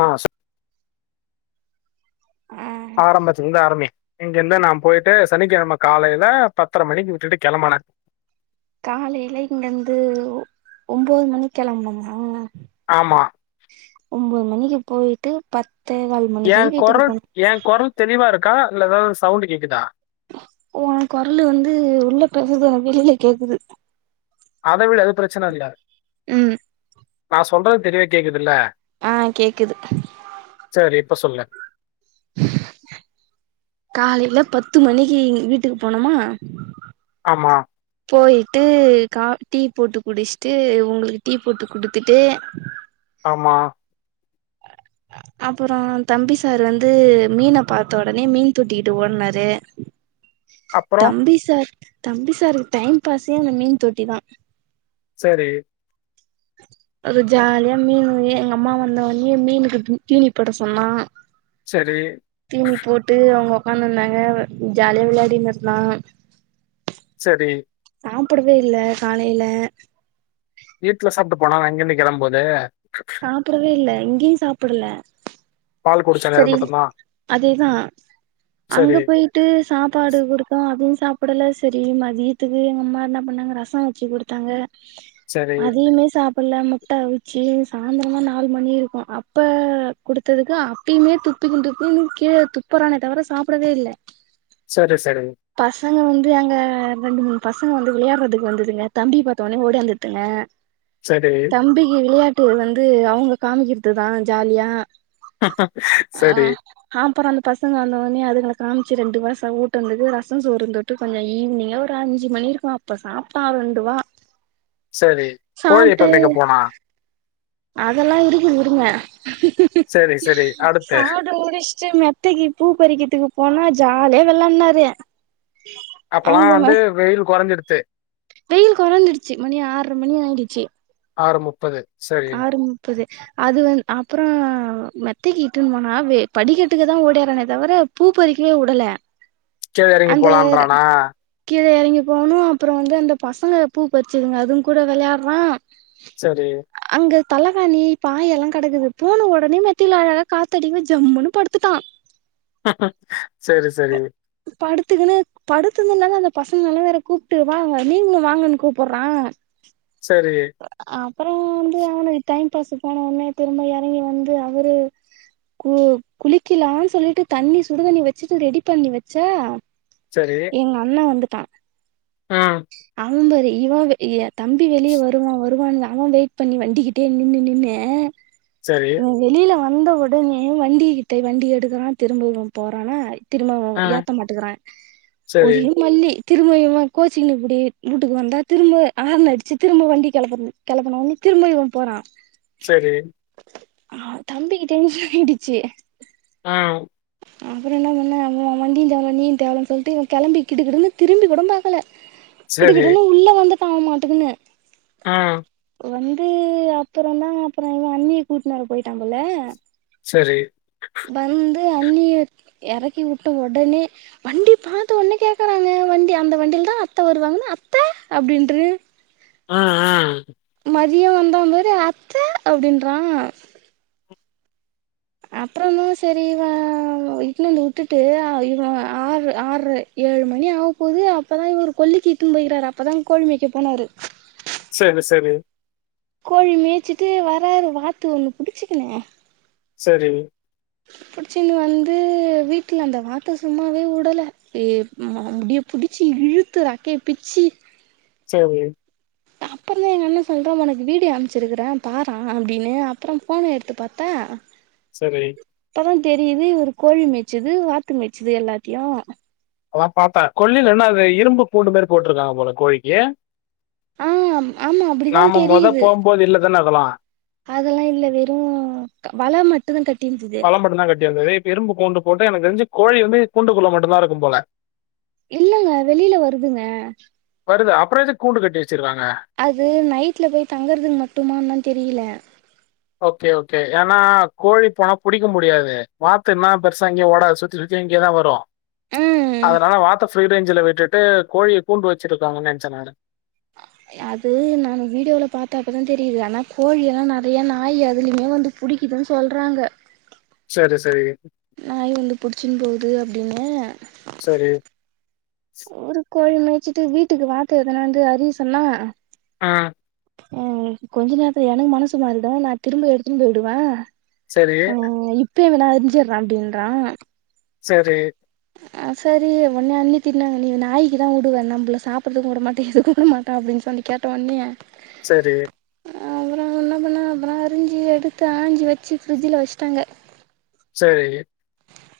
ஆ சொ ஆ ஆரம்மித்தில இருந்து ஆரம்மி இங்க இருந்து நா போயிட்டு சனிக்கெழம காலையில பத்தர மணிக்கு விட்டுட்டு கெளம்புனே காலையில இங்கந்து ஒம்போது மணிக்கு கெளம்புனோமா ஆமா ஒம்போது மணிக்கு போயிட்டு பத்தே கால் எ மணிக்கு வீட்டுக்கு கொரல் போனோ எ கொரல் தெளிவா இருக்கா இல்ல ஏதாவது சவுண்ட் கேக்குதா ஒ குரலு வந்து உள்ள பேசுறது உனக்கு வெளியில கேக்குது அத விடு அது பிரச்சன இல்ல ம் நா சொல்றது தெளிவா கேக்குதுல்ல ஆ கேக்குது சேரி இப்ப சொல்லு காலையில பத்து மணிக்கு வீட்டுக்கு போனோம்மா ஆம்மா போய்ட்டு கா டீ போட்டு குடிச்சிட்டு உங்களுக்கு டீ போட்டு குடுத்துட்டு ஆமா அப்பறோ தம்பி சார் வந்து மீன பாத்த உடனே மீன் தொட்டிகிட்ட ஓட்னாரு அப்புறோ தம்பி சார் தம்பி சாருக்கு டைம் பாஸே அந்த மீன் தொட்டி தான் சேரி அவர் ஜாலியா மீன் எங்க அம்மா வந்தோனயே மீனுக்கு தீனிப்போட சொன்னா செரி தீனி போட்டு அவங்க உக்காந்து இருந்தாங்க ஜாலியா விளையாடினுருந்தா சேரி சாப்டவே இல்ல காலையில வீட்ல சாப்ட்டு போனா அங்கேந்து கிளம்பும் போது சாப்பிடவே இல்ல இங்கேயும் சாப்பல்ல பால் குடிச்சேனே அது செரி மட்டுந்தா அதேதான் அங்க சரி போய் விட்டு சாப்பாடு குடுத்தோம் அதுவும் சாப்டல்ல சரி மதியத்துக்கு எங்க அம்மா என்ன பண்ணாங்க ரசம் வச்சு குடுத் தாங்க சரி அதையுமே சாப் அப்பல்ல முட்டை அவிச்சு சாந்தரமா நாலு மணி இருக்கு அப்ப குடுத்ததுக்கு அப் அப்பயுமே துப்புது துப்புதுனு கீழ துப்புறானே தவர சாப்பிடவே இல்ல செரி செரி பசங்க வந்து அங்க ரெண்டு மூணு பசங்க வந்து அங்க ரெண்டு மூணு பசங்க விளையாடுறதுக்கு வந்ததுங்க தம்பி பாத்த ஒடனே ஓடியாந்துதுங்க செரி தம்பிக்கு விளையாட்டு வந்து அவங்க காமிக்கிறதுதான் ஜாலியா செரி அப்பறம் அந்த பசங்க வந்தோனயே அதுங்க காமிச்சு ரெண்டு வாய் ச ஏசோ ஊட்டவந்தது ரச சோறந்துட்டு கொஞ்சம் ஈவினிங்கா ஒரு அஞ்சு மணி இருக்கும் அப்ப சாப்ட்டா ரெண்டு வா சேரி கோழி எப்ப வனமேபோனா அதெல்லாம் இருக்குது இருங்க சரி சரி அடுத்து சாப்டு முடிச் சி மெத்தைக்கு பூ பறிக்கிறதுக்கு போனா ஜாலியா விளான்னாரு அப்பல்லாம் வந்து வெயில் குறைஞ்சடுத்து வெயில் கொறஞ்சிடுச்சு மணி ஆற்ர மணி ஆயிடுச்சு ஆறு முப்பது சரி ஆறு முப்பது அது வந் அப்பறம் மெத்தைக்கு இட்டுன்னு போனா படிக்கட்டுக்கு தான் ஓடறானே தவிர பூ பறிக்கவே உடல கீழ எறங்கி அந்த போலான்றானா கீழே இறங்கி போகணும் அப்புறம் வந்து அந்த பசங்க பூ பறிச்சிதுங்க அதுங் கூட விளையாடுறான் சரி அங்க தலைக்காணி பாயெல்லாம் கடக்குது போன உடனே மெத்தில அழக காத்தடிங்க ஜம்முன்னு படுத்துட்டான் ஆ செரி செரி படுத்துக்குன்னு படுத்ததுல்ல தான் அந்த பசங்களல்லாம் வேற கூப்ட்டு வாங்க நீங்களும் வாங்கன்னு கூப்பறான் [inaudible] செரி அப்பறோ வந்து அவனு டைம் பாஸ் போன உனே திரும்ப இறங்கி வந்து அவரு கு குளிக்கலாம்னு சொல்லிட்டு தண்ணி சுடுதண்ணி வச்சிட்டு ரெடி பண்ணி வச்சா செ எங்க அண்ண வந்துட்டான் அவ மேரி இவன் ஏன் தம்பி வெளியே வருவான் வருவான் அவன் வெயிட் பண்ணி வண்டிக்கிட்டே நின்னுறு நின்னு சேரி இவ வெளியில வந்த உடனே வண்டி கிட்ட வண்டி எடுக்குறா திரும்ப இவ போறானா திரும்ப இவ ஏத் ம் சுத்த மாட்டுக்கிறா சரி ஒரே மல்லி திரும்ப இவ கோச்சிங்ன்னு இப்படி வீட்டுக்கு வந்தா திரும்ப ஆறுண அடிச்சு திரும்ப வண்டி கெளம்பறது கெளம்பனுனு திரும்ப இவ போறா சரி ஆ தம்பிக்கு டென்ஷன் ஆயிடுச்சு ஆ அப்பற என்ன பண்ண அப்பறம் வண்டிய தேவ நீயு தேவனு சொல்ட்டு இவ கெளம்பி கிடு கிடு திரும்பி கூட பாக்கல கிடு சரி கிடு உள்ள வந்த காவமாட்டங்கன்னு ஆ வந்து அப்பறந்தா அப்பற இவ அண்ணிய கூட்டுனர போயிட்டா போல சரி வந்து அண்ணிய எறக்கி விட்ட உடனே வண்டி பாத்த ஒன்னே கேக்குறாங்க வண்டி அந்த வண்டியில தா அத்த வருவாங்கன்னா அத்த அப்படின்றா ஆ ஆ மதிய வந்தா பாரு அத்த அப்படின்றா அப்பறந்தா சரி இவ இட்னு வந்து விட்டுட்டு இவ ஆறு ஆற ஏழு மணி ஆக போது அப்பதா இவர் கொல்லிக்கு இட்டு போயகிறாரு அப்பதா கோழிமைக்கு போனாரு சரி சரி கோழி மேய்ச்சுட்டு வராரு வாத்து ஒண்ணு புடிச்சக்குனு சரி பிடிச்சின்னு வந்து வீட்ல அந்த வாட்டை சும்மாவே விடல ஏ மு முடிய பிடிச்சு இழுத்து றக்கைய பிச்சு [unintelligible] அப்பறந்தா எங்க அண்ண சொல்ற உனக்கு வீடியோ அமுச்சுருக்கறே பாற அப்படின்னு அப்பற ஃபோன எடுத்து பாத்தா சரி அப்பதா தெரியுது இவரு கோழி மேய்சது வாத்து மேய்ச்சுது எல்லாத்தையு அதா பாத்தா கொல்லில என்ன அது இரும்பு பூண்டு மாரி போட்டிருக்காங்க போல கோழிக்கு ஆ ஆமா அப்டிதா நாம மொத தெரியுது போகும்போது இல்லதான இதல்லா அதெல்லா இல்ல வெறு வல மட்டுந்தா கட்டியிருந்தது ண்ண மட்டுதா கட்டி இருந்தது இரும்பு கூண்டு போட்டு எனக்கு தெரிஞ்சு கோழி வந்து கூண்டு குள்ள மட்டுந்தா இருக்கும் போல இல்லங்க வெளியில வருதுங்க வருதா அப்ற எதுக்கு கூண்டு கட்டி வச்சுருக்காங்க அது நைட்ல போய் தங்கறதுக்கு மட்டுமான்னு தெரியல ஓகே ஓகே ஏன்னா கோழி போனா புடிக்க முடியாது வாத்துன்னா பெருசா அங்கே ஓட சுத்தி சுத்தி இங்கேயே தா வரு ம் அதனால வாத்த ஃப்ரீ ரேஞ்ச்ல விட்டுட்டு கோழிய கூண்டு வச்சிருக்காங்கன்ன நெனைச்சே நானு [unintelligible] அது நா வீடியோவில பாத்தாப்பதா தெரியுது ஆனா கோழி எல்லா நெறையா நாய் அதுலயுமே வந்து புடிக்கிதுன் சொல்றாங்க செரி சரி நாய் வந்து புடிச்சின்னு போது அப்டின்னே சரி ஒரு கோழி மேய்சச்சுட்டு வீட்டுக்கு வாத்து எத்தனாந்து அறிய சொன்னா அ அ கொஞ்ச நேரத்துல எனக்கு மனசு மாருதா நா திரும்ப எடுத்துனு போயிடுவ சேரி இப்வே வேணா அறிஞ்சிற அப்டின்றா சேரி அ சேரி ஓட்னே அண்ணி திட்னாங்க நீ நாய்கக்கு தா உடுவ நம்பள சாப்பறதுக்கு உட மாட்ட எதுக்கு உட மாட்டா அப்டின்னு சொல்லி கேட்ட ஒட்னே சேரி அப்றோ என்ன பண்ண அப்றோ அரிஞ்சு எடுத்து ஆஞ்சி வச்சு ஃப்ரிட்ஜில வச்சுட்டாங்க சேரி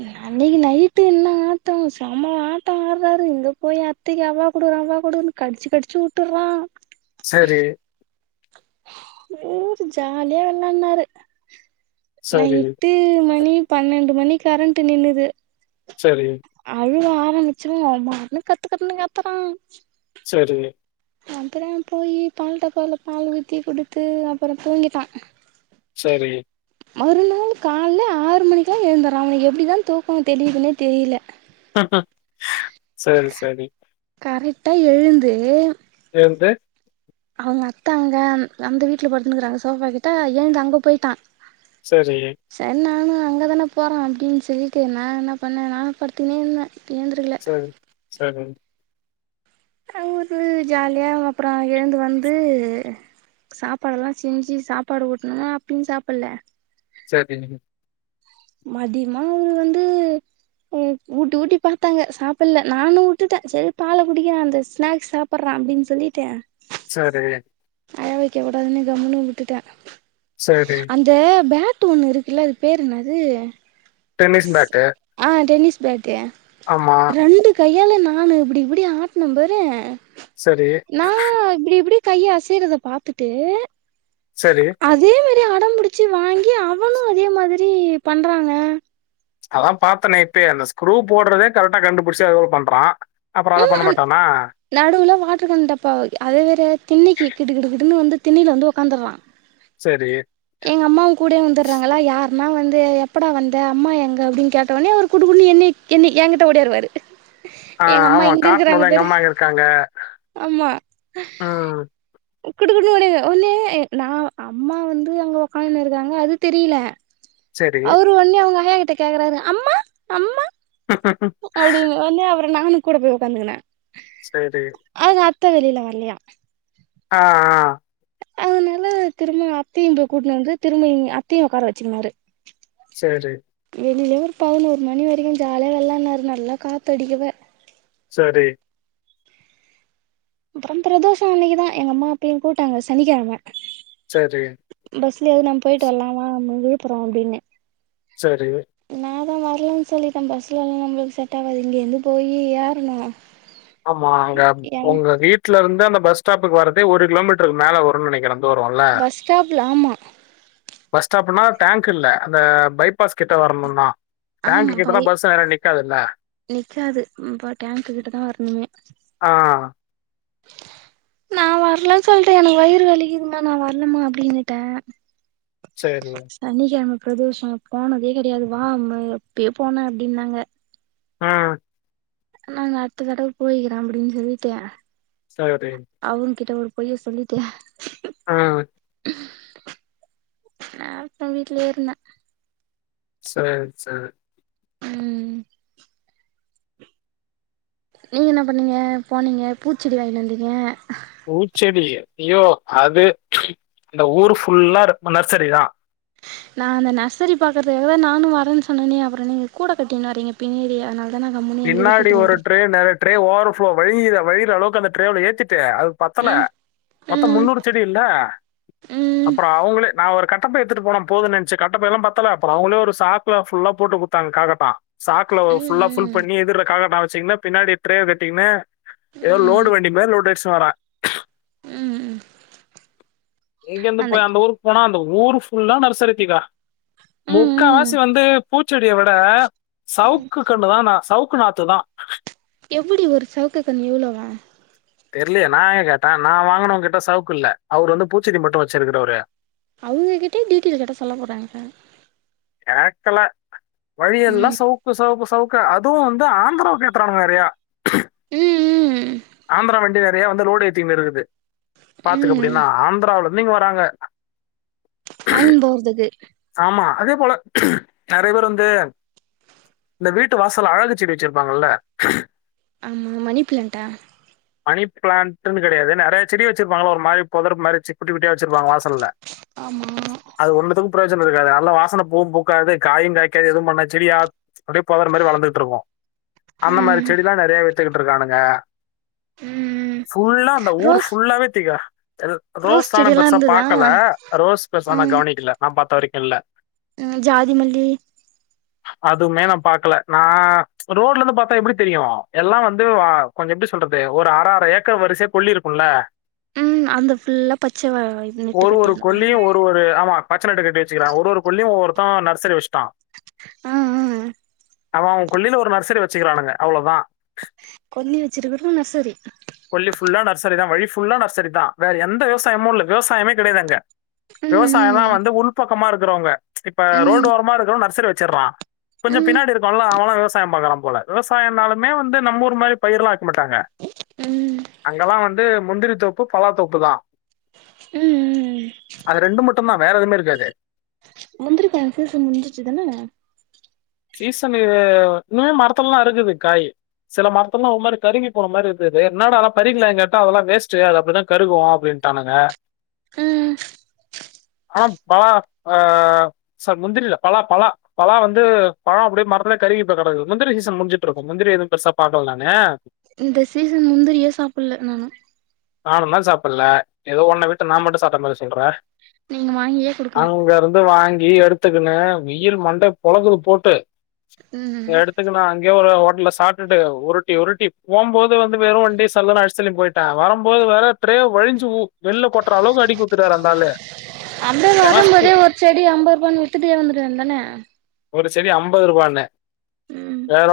ம் அன்னைக்கு நைட்டு என்ன ஆட்டோ சம்ம ஆட்டோ ஆடுறாரு இங்க போய் அத்தைக்கு அவ்வா குடுற அவ்வா குடுன் கடிச்சு கடிச்சு உட்டறா செரி ம் ஜாலியா வெள்ளான்னாரு சரி, நைட்டு மணி பன்னெண்டு மணி கரண்ட்டு நின்னுது சேரி அழுவ ஆரம்பிச்சோனே அவ பாட்னு கத்து கத்துனு கத்தறா சேரி அப்பறோ போயி பால் டப்பாவுல ஊத்தி பால் ஊற்றி கொடுத்து அப்றோ தூங்கிட்டா சேரி மறுநாள் காலையில ஆறு மணிக்லா எழுந்தறா அவனுக்கு எப்டி தா தூக்கோ தெளிதுன்னே தெரியல சேரி சேரி கரெக்ட்டா எழுந்து ஏந்து அவுங்க அத்தா அங்க அந்த வீட்ல படுத்துனுக்குறாங்க சோபா கிட்ட ஏழுந்து அங்க போயிட்டா சேரி சேரி நானு அங்கதான போறா அப்டின்னு சொல்லிட்டு நா என்ன பண்ண நானு படுத்துனே இருந்த ஏந்திருக்கல சேரி சேரி [unintelligible] ஜாலியா அப்றோ எழுந்து வந்து சாப்பாடு எல்லா செஞ்சு சாப்பாடு ஊட்னனா அப்பியு சாப்பட்ல சேரி மதியமா அவுங்க வந்து உ ஊட்டி ஊட்டி பாத்தாங்க சாப்பட்ல நானு உட்டுட்ட சேரி பால குடிக்கற அந்த ஸ்நாக்ஸ் சாப் பட்றா அப்டினா சொல்லிட்டு சேரி அழ வைக்க கூடாதுனு கம்முனு உட்டுட்ட சேரி இந்த பேட்டு ஒன்னு இருக்குல அது பேரு என்னாது டென்னிஸ் பேட்டு ஆ டென்னிஸ் பேட்டு ஆமா ரெண்டு கையால நானு இப்டி இப்டி ஆட்ன பாரு சரி, நா இப்டி இப்டி கையு அசைறத பாத்துட்டு சரி அதே மேரி அடம்புடிச்சி வாங்கி அவனு அதே மாதுரி பண்றாங்க அதா பாத்தனே இப்பயே அந்த ஸ்க்ரூ போட்றதே கரெக்டா கண்டுபுடுச்சி அதுவு பண்றா அப்பற அத பண்ண மாட்டானா நடுவுல வாட்ரு கண் டப்பா வக் அதே வேற திண்ணக்கி கிடுகிடுகிடுனு வந்து திண்ணைல வந்து ஒக்காந்துர்றா செரி எங்க அம்மாவு கூடே வந்துற்றாங்களா யார் மா வந்து எப்படா வந்த அம்மா எங்க அப்டின் கேட்ட ஒனே அவுரு குடுகுடுனு என்னிய என்னிய ஏங்குட்ட ஓடியாருவாரு ஆ எங்க அம்மா ஆமா இங்கருக்குறாங்க காட்டணும்ல எங்க பாரு அம்மா இங்க இருக்காங்க. ஆமா ம். குடுகுடுனு ஓடியார ஒன்னே நா அம்மா வந்து அங்க ஒக்காந்துனு இருக்காங்க அது தெரிய்ல சரி. அவரு ஒன்னே அவுங்க ஆயாகிட்ட கேக்குறாரு அம்மா அம்மா அப்டினு ஒன்னே அப்ற நானு கூட போய் ஒக்காந்துகுன சேரி அதுக்கு அத்த வெளில வர்லீயா அ அ அதுனால திரும்ப அத்தயு போய் கூட்ணு வந்து திரும்ப இங் அத்தயு ஒக்கார வச்சிகினாரு சேரி வெளிளே ஒரு பதுனோரு மணி வரிக்கு ஜால்யா வெள்ளாட்னாரு நல்லா காத்தடிக்கவே சேரி அப்பற பிரதோஷ அன்னிக்குதா எங்க அம்மா அப்பியு கூட்டாங்க சனிக்கெழம செரி பஸ்ல ஏறி நம் போயிட்டு வர்லா வா விழுப்புறோ அப்டின்னு சேரி நாதா வரலன் சொல்லிட்ட பஸ்லல்லா நம்ளுக்கு செட் ஆவாது இங்கேந்து போயி் ஏற்னு ஆமா அங்க உங்க வீட்லருந்து அந்த பஸ் ஸ்டாப்புக்கு வரதே ஒரு கிலோமீட்ர்க்கு மேல வரு நெனக்கிற தூரொல்ல பஸ் ஸ்டாப்ல ஆமா பஸ் ஸ்டாபுனா டேங்க் இல்ல அந்த பைபாஸ் கிட்ட வரணுனா ஆமா டேங்க்கு பை கிட்டதா பஸ் வேற நிக்காதுல்ல நிக்காது ம் அப்ப டேங்க்கு கிட்ட தா வர்ணுமே ஆ [inaudible] நா வர்லன் சொல்ட்ட எனக்கு வயிறு வலிதுமா நா வர்லமா அப்டின்னுட்ட சேரி சனிக்கெழம பிரதோஷ போனதே கெடயாது வாம்மு எப்புயோ போனே அப்டின்னாங்க ம் நாங்க அடுத்த தடவ போய்க்கிற அப்புடின் சொல்லிட்டு சரி அவுங் கிட்ட ஒரு பொய்ய சொல்லிட்டு அ நே அப்ற வீட்லியே இருந்த சேர் சேர் ம் நீங்க என்ன பண்ணீங்க போனீங்க பூச்செடி வாங்கினு வந்தீங்க பூச்செடி ஐய்யோ அது இந்த ஊரு ஃபுல்லா ரு நர்சரி தா நா அந்த நர்சரி பக்கத்துல தா நானு வரேன்னு சொன்னேனே அப்புறோ நீங்க கூட கட்டினு வரீங்க பின்னாடி அதனால தா நா கம்முனு எங்க பின்னாடி வீட்டுக்கு ஒரு போறே ட்ரே நெறய ட்ரே ஓவர் ஃப்ளோ வழிய வழியிற அளவுக்கு அந்த ட்ரேவ்ல ஏத்தி டு அது பத்தல ம் மொத்தோ ம் முன்னூறு செடில ம் அப்புறோ அவுங்களே நா ஒரு கண் கட்ட பை எத்துட்டு போனா போதுன்னு நெனச்சு கட்டப்பைலா பத்தல அப்புறோ அவுங்களே ஒரு சாக்குல ஃபுல்லா போட்டு குத்தாங்க காக்கட்டா சாக்குல ம் ஃபுல்லா ஃபுல் ம் பண்ணி எதுர்ல காக்கட்டா வச்சிங்கனா பின்னாடி ட்ரே கட்டிக்குன்னு ஏதோ லோடு ம் வண்டி மாரி லோடு அடிச்சு வரா ம் ம் எங்கந்து போய் அந்த ஊரு போனா அந்த ஊர் ஃபுல்லா நர்சரித்திகா ம் ம் முக்காவாசி வந்து பூ ச்செடிய விட சவுக்கு கன்னு தா னா சவுக்கு நாத்துதா எப்டி ஒரு சவுக்கு கன்னு இவ்வலோவா தெர்லயே நா ஏ கேட்டே நா வாங்குனவுங்க கிட்ட சவுக்கு இல்ல அவரு வந்து பூச்சி மட்டு வச்சிருக்குறவரு அவுங்க கிட்டேயே டிட்டேயில் கேட்டா சொல்ல போறாங்க கேக்கல வழி எல்லா ம் சவுக்கு சவுக்கு சவு கா அதுவு வந்து ஆந்திராவுக்கு ஏத்துறாங்க வேறயா ம் ம் ஆந்திரா வண்டி நெறயா வந்து லோடு ஏத்தினு இருக்குது பாத்துக்க ம் அப்டின்னா ஆந்திராவுல இருந்து இங்க வராங்க வாங்கின்னு போறதுக்கு ஆமா அதே போல நெறய பேர் வந்து இந்த வீட்டு வாசல்ல அழகு செடி வச்சிருப்பாங்கல்ல ஆமா மணிப்பிளான்டா மணி பிளான்ட்ன்னு கெடயாது நெறய செடி வச்சிருப்பாங்கள ஒரு மாரி பொதர் மாரி சு குட்டி குட்டியா வச்சிருப்பாங்க வாசல்ல ஆமா அது ஒண்ணுதுக்கு புரோஜன இருக்காது அல்ல வாசன பூவும் பூக்காது காயு காய்க்காது எதுவு பண்ணா செடியா அப்டியே பொதர் மாரி வளந்துகிட்டு இருக்கு அந்த மாரி ம் செடில்லா நெறயா வித்துக்கிட்டு இருக்கானுங்க ம் ஃபுல்லா அந்த ஊர் ரோஸ் ஃபுல்லாவே திகா ரோஸ் ஆனா செடியெல்லா பெருசா இருந்ததா பாக்கல ரோஸ் பெருசா நா ம் கவனிக்கல நா பாத்த வரைக்கு இல்ல ம் ஜாதிமல்லி அதுமே நா பாக்கல நா ரோட்ல இருந்து பாத்தா எப்டி தெரியு எல்லா வந்து வ கொஞ்ச எப்டி சொல்றது ஒரு அர அர ஏக்கர் வரிசையா கொல்லி உள்ள ம் அங்த ஃபுல்லா பச்ச வ இது நிட்டு ஒரு ஒரு கட்டியிருந்தா கொள்ளியும் ஒரு ஆமா பச்ச நெட்டு கட்டி கட்டி வச்சிக்கிறா ஒரு ஒரு குள்ளையு ஒருத்தவ நர்சரி வச் டா ஆ ஆ அவ அவ கொள்ளில ஒரு நர்சரி வச்சுக்கிறானுங்க அவ்ளோதா கொள்ளி வச்சிருக்குற நர்சரி கொள்ளி ஃபுல்லா நர்சரி தா வழி ஃபுல்லா நர்சரி தா வேற எந்த விவசாயமு இல்ல விவசாயமே கெடயாது அங்க ம் விவசாயலா ம் வந்து உள் பக்கமா இருக்கிறவங்க இப்ப ம் ரோடு ஓரமா இருக்கிற நர்சரி வச்சடுறா கொஞ்சோ ம் பின்னாடி இருக்குவல்லா அவளா விவஸ் சாயம் பாக்குறா போல விவசாயனாலுமே வந்து நம் ஊரு மாரி பயிர்லா வைக்க மாட்டாங்க ம் அங்கல்லா வந்து முந்திரி தோப்பு பலாத்தோப்பு தா ம் அது ரெண்டு மட்டுந்தா வேற எதுவுமே இருக்காது கண்ஃப்யூஷன் முஞ்சிச்சுதான சீசனு இன்னுமே மரத்துலல்லா இருக்குது காயி சில மரத்துலல்லா ஒரு மாரி கருகி போன மாரி இருந்துது என்னடா அதலா பறிக்கலயானு கேட்டா அதெல்லா வேஸ்ட்டு அது அப்டிதா கருகு அப்டின் டானுங்க ம் ஆ பலா ஆ சார் முந்திரில்ல பலா பலா பலா வந்து பழோ அப்டியே மரத்துல கருகிப்போய் கெடக்குது முந்திரி சீசன் முடிஞ்சிட் இருக்கு முந்திரி எதுவு பெருசா பாக்கல நானு இந்த சீசன் முந்திரியே சாப்புட்ல நானு நானுந்தா சாப்புல்ல ஏதோ உன்ன விட்டு நா மட்டு சாப்ட மாரி சொல்ற நீங்க வாங்கியே குடுக்கல அங்க இருந்து வாங்கி எடுத்துக்குனு வெயில் மண்ட பொலக்குது போ ட்டு ம் ஹூ அதுக்கு நா அங்யே ஒரு ஹோட்டல்ல சாப்ட்டுட்டு உருட்டி உருட்டி போம்போது வந்து வெறு வண்டி சல்லுனு அடிச்சிதள்ளி போயிட் டே வரும்போது வர ட்ரே வழிஞ்சு உ வெள்ல கொட்டுற அளவுக்கு அடுக்கி உட் டாரு அந்த ஆளு அப்டியே வரும்போதே ஹாஸ்பிட் ஒரு செடி அம்பது ரூபானு வித்துட்டே வந்துர வேண்டி தான ஒரு செடி அம்பது ரூபானு ம் வேற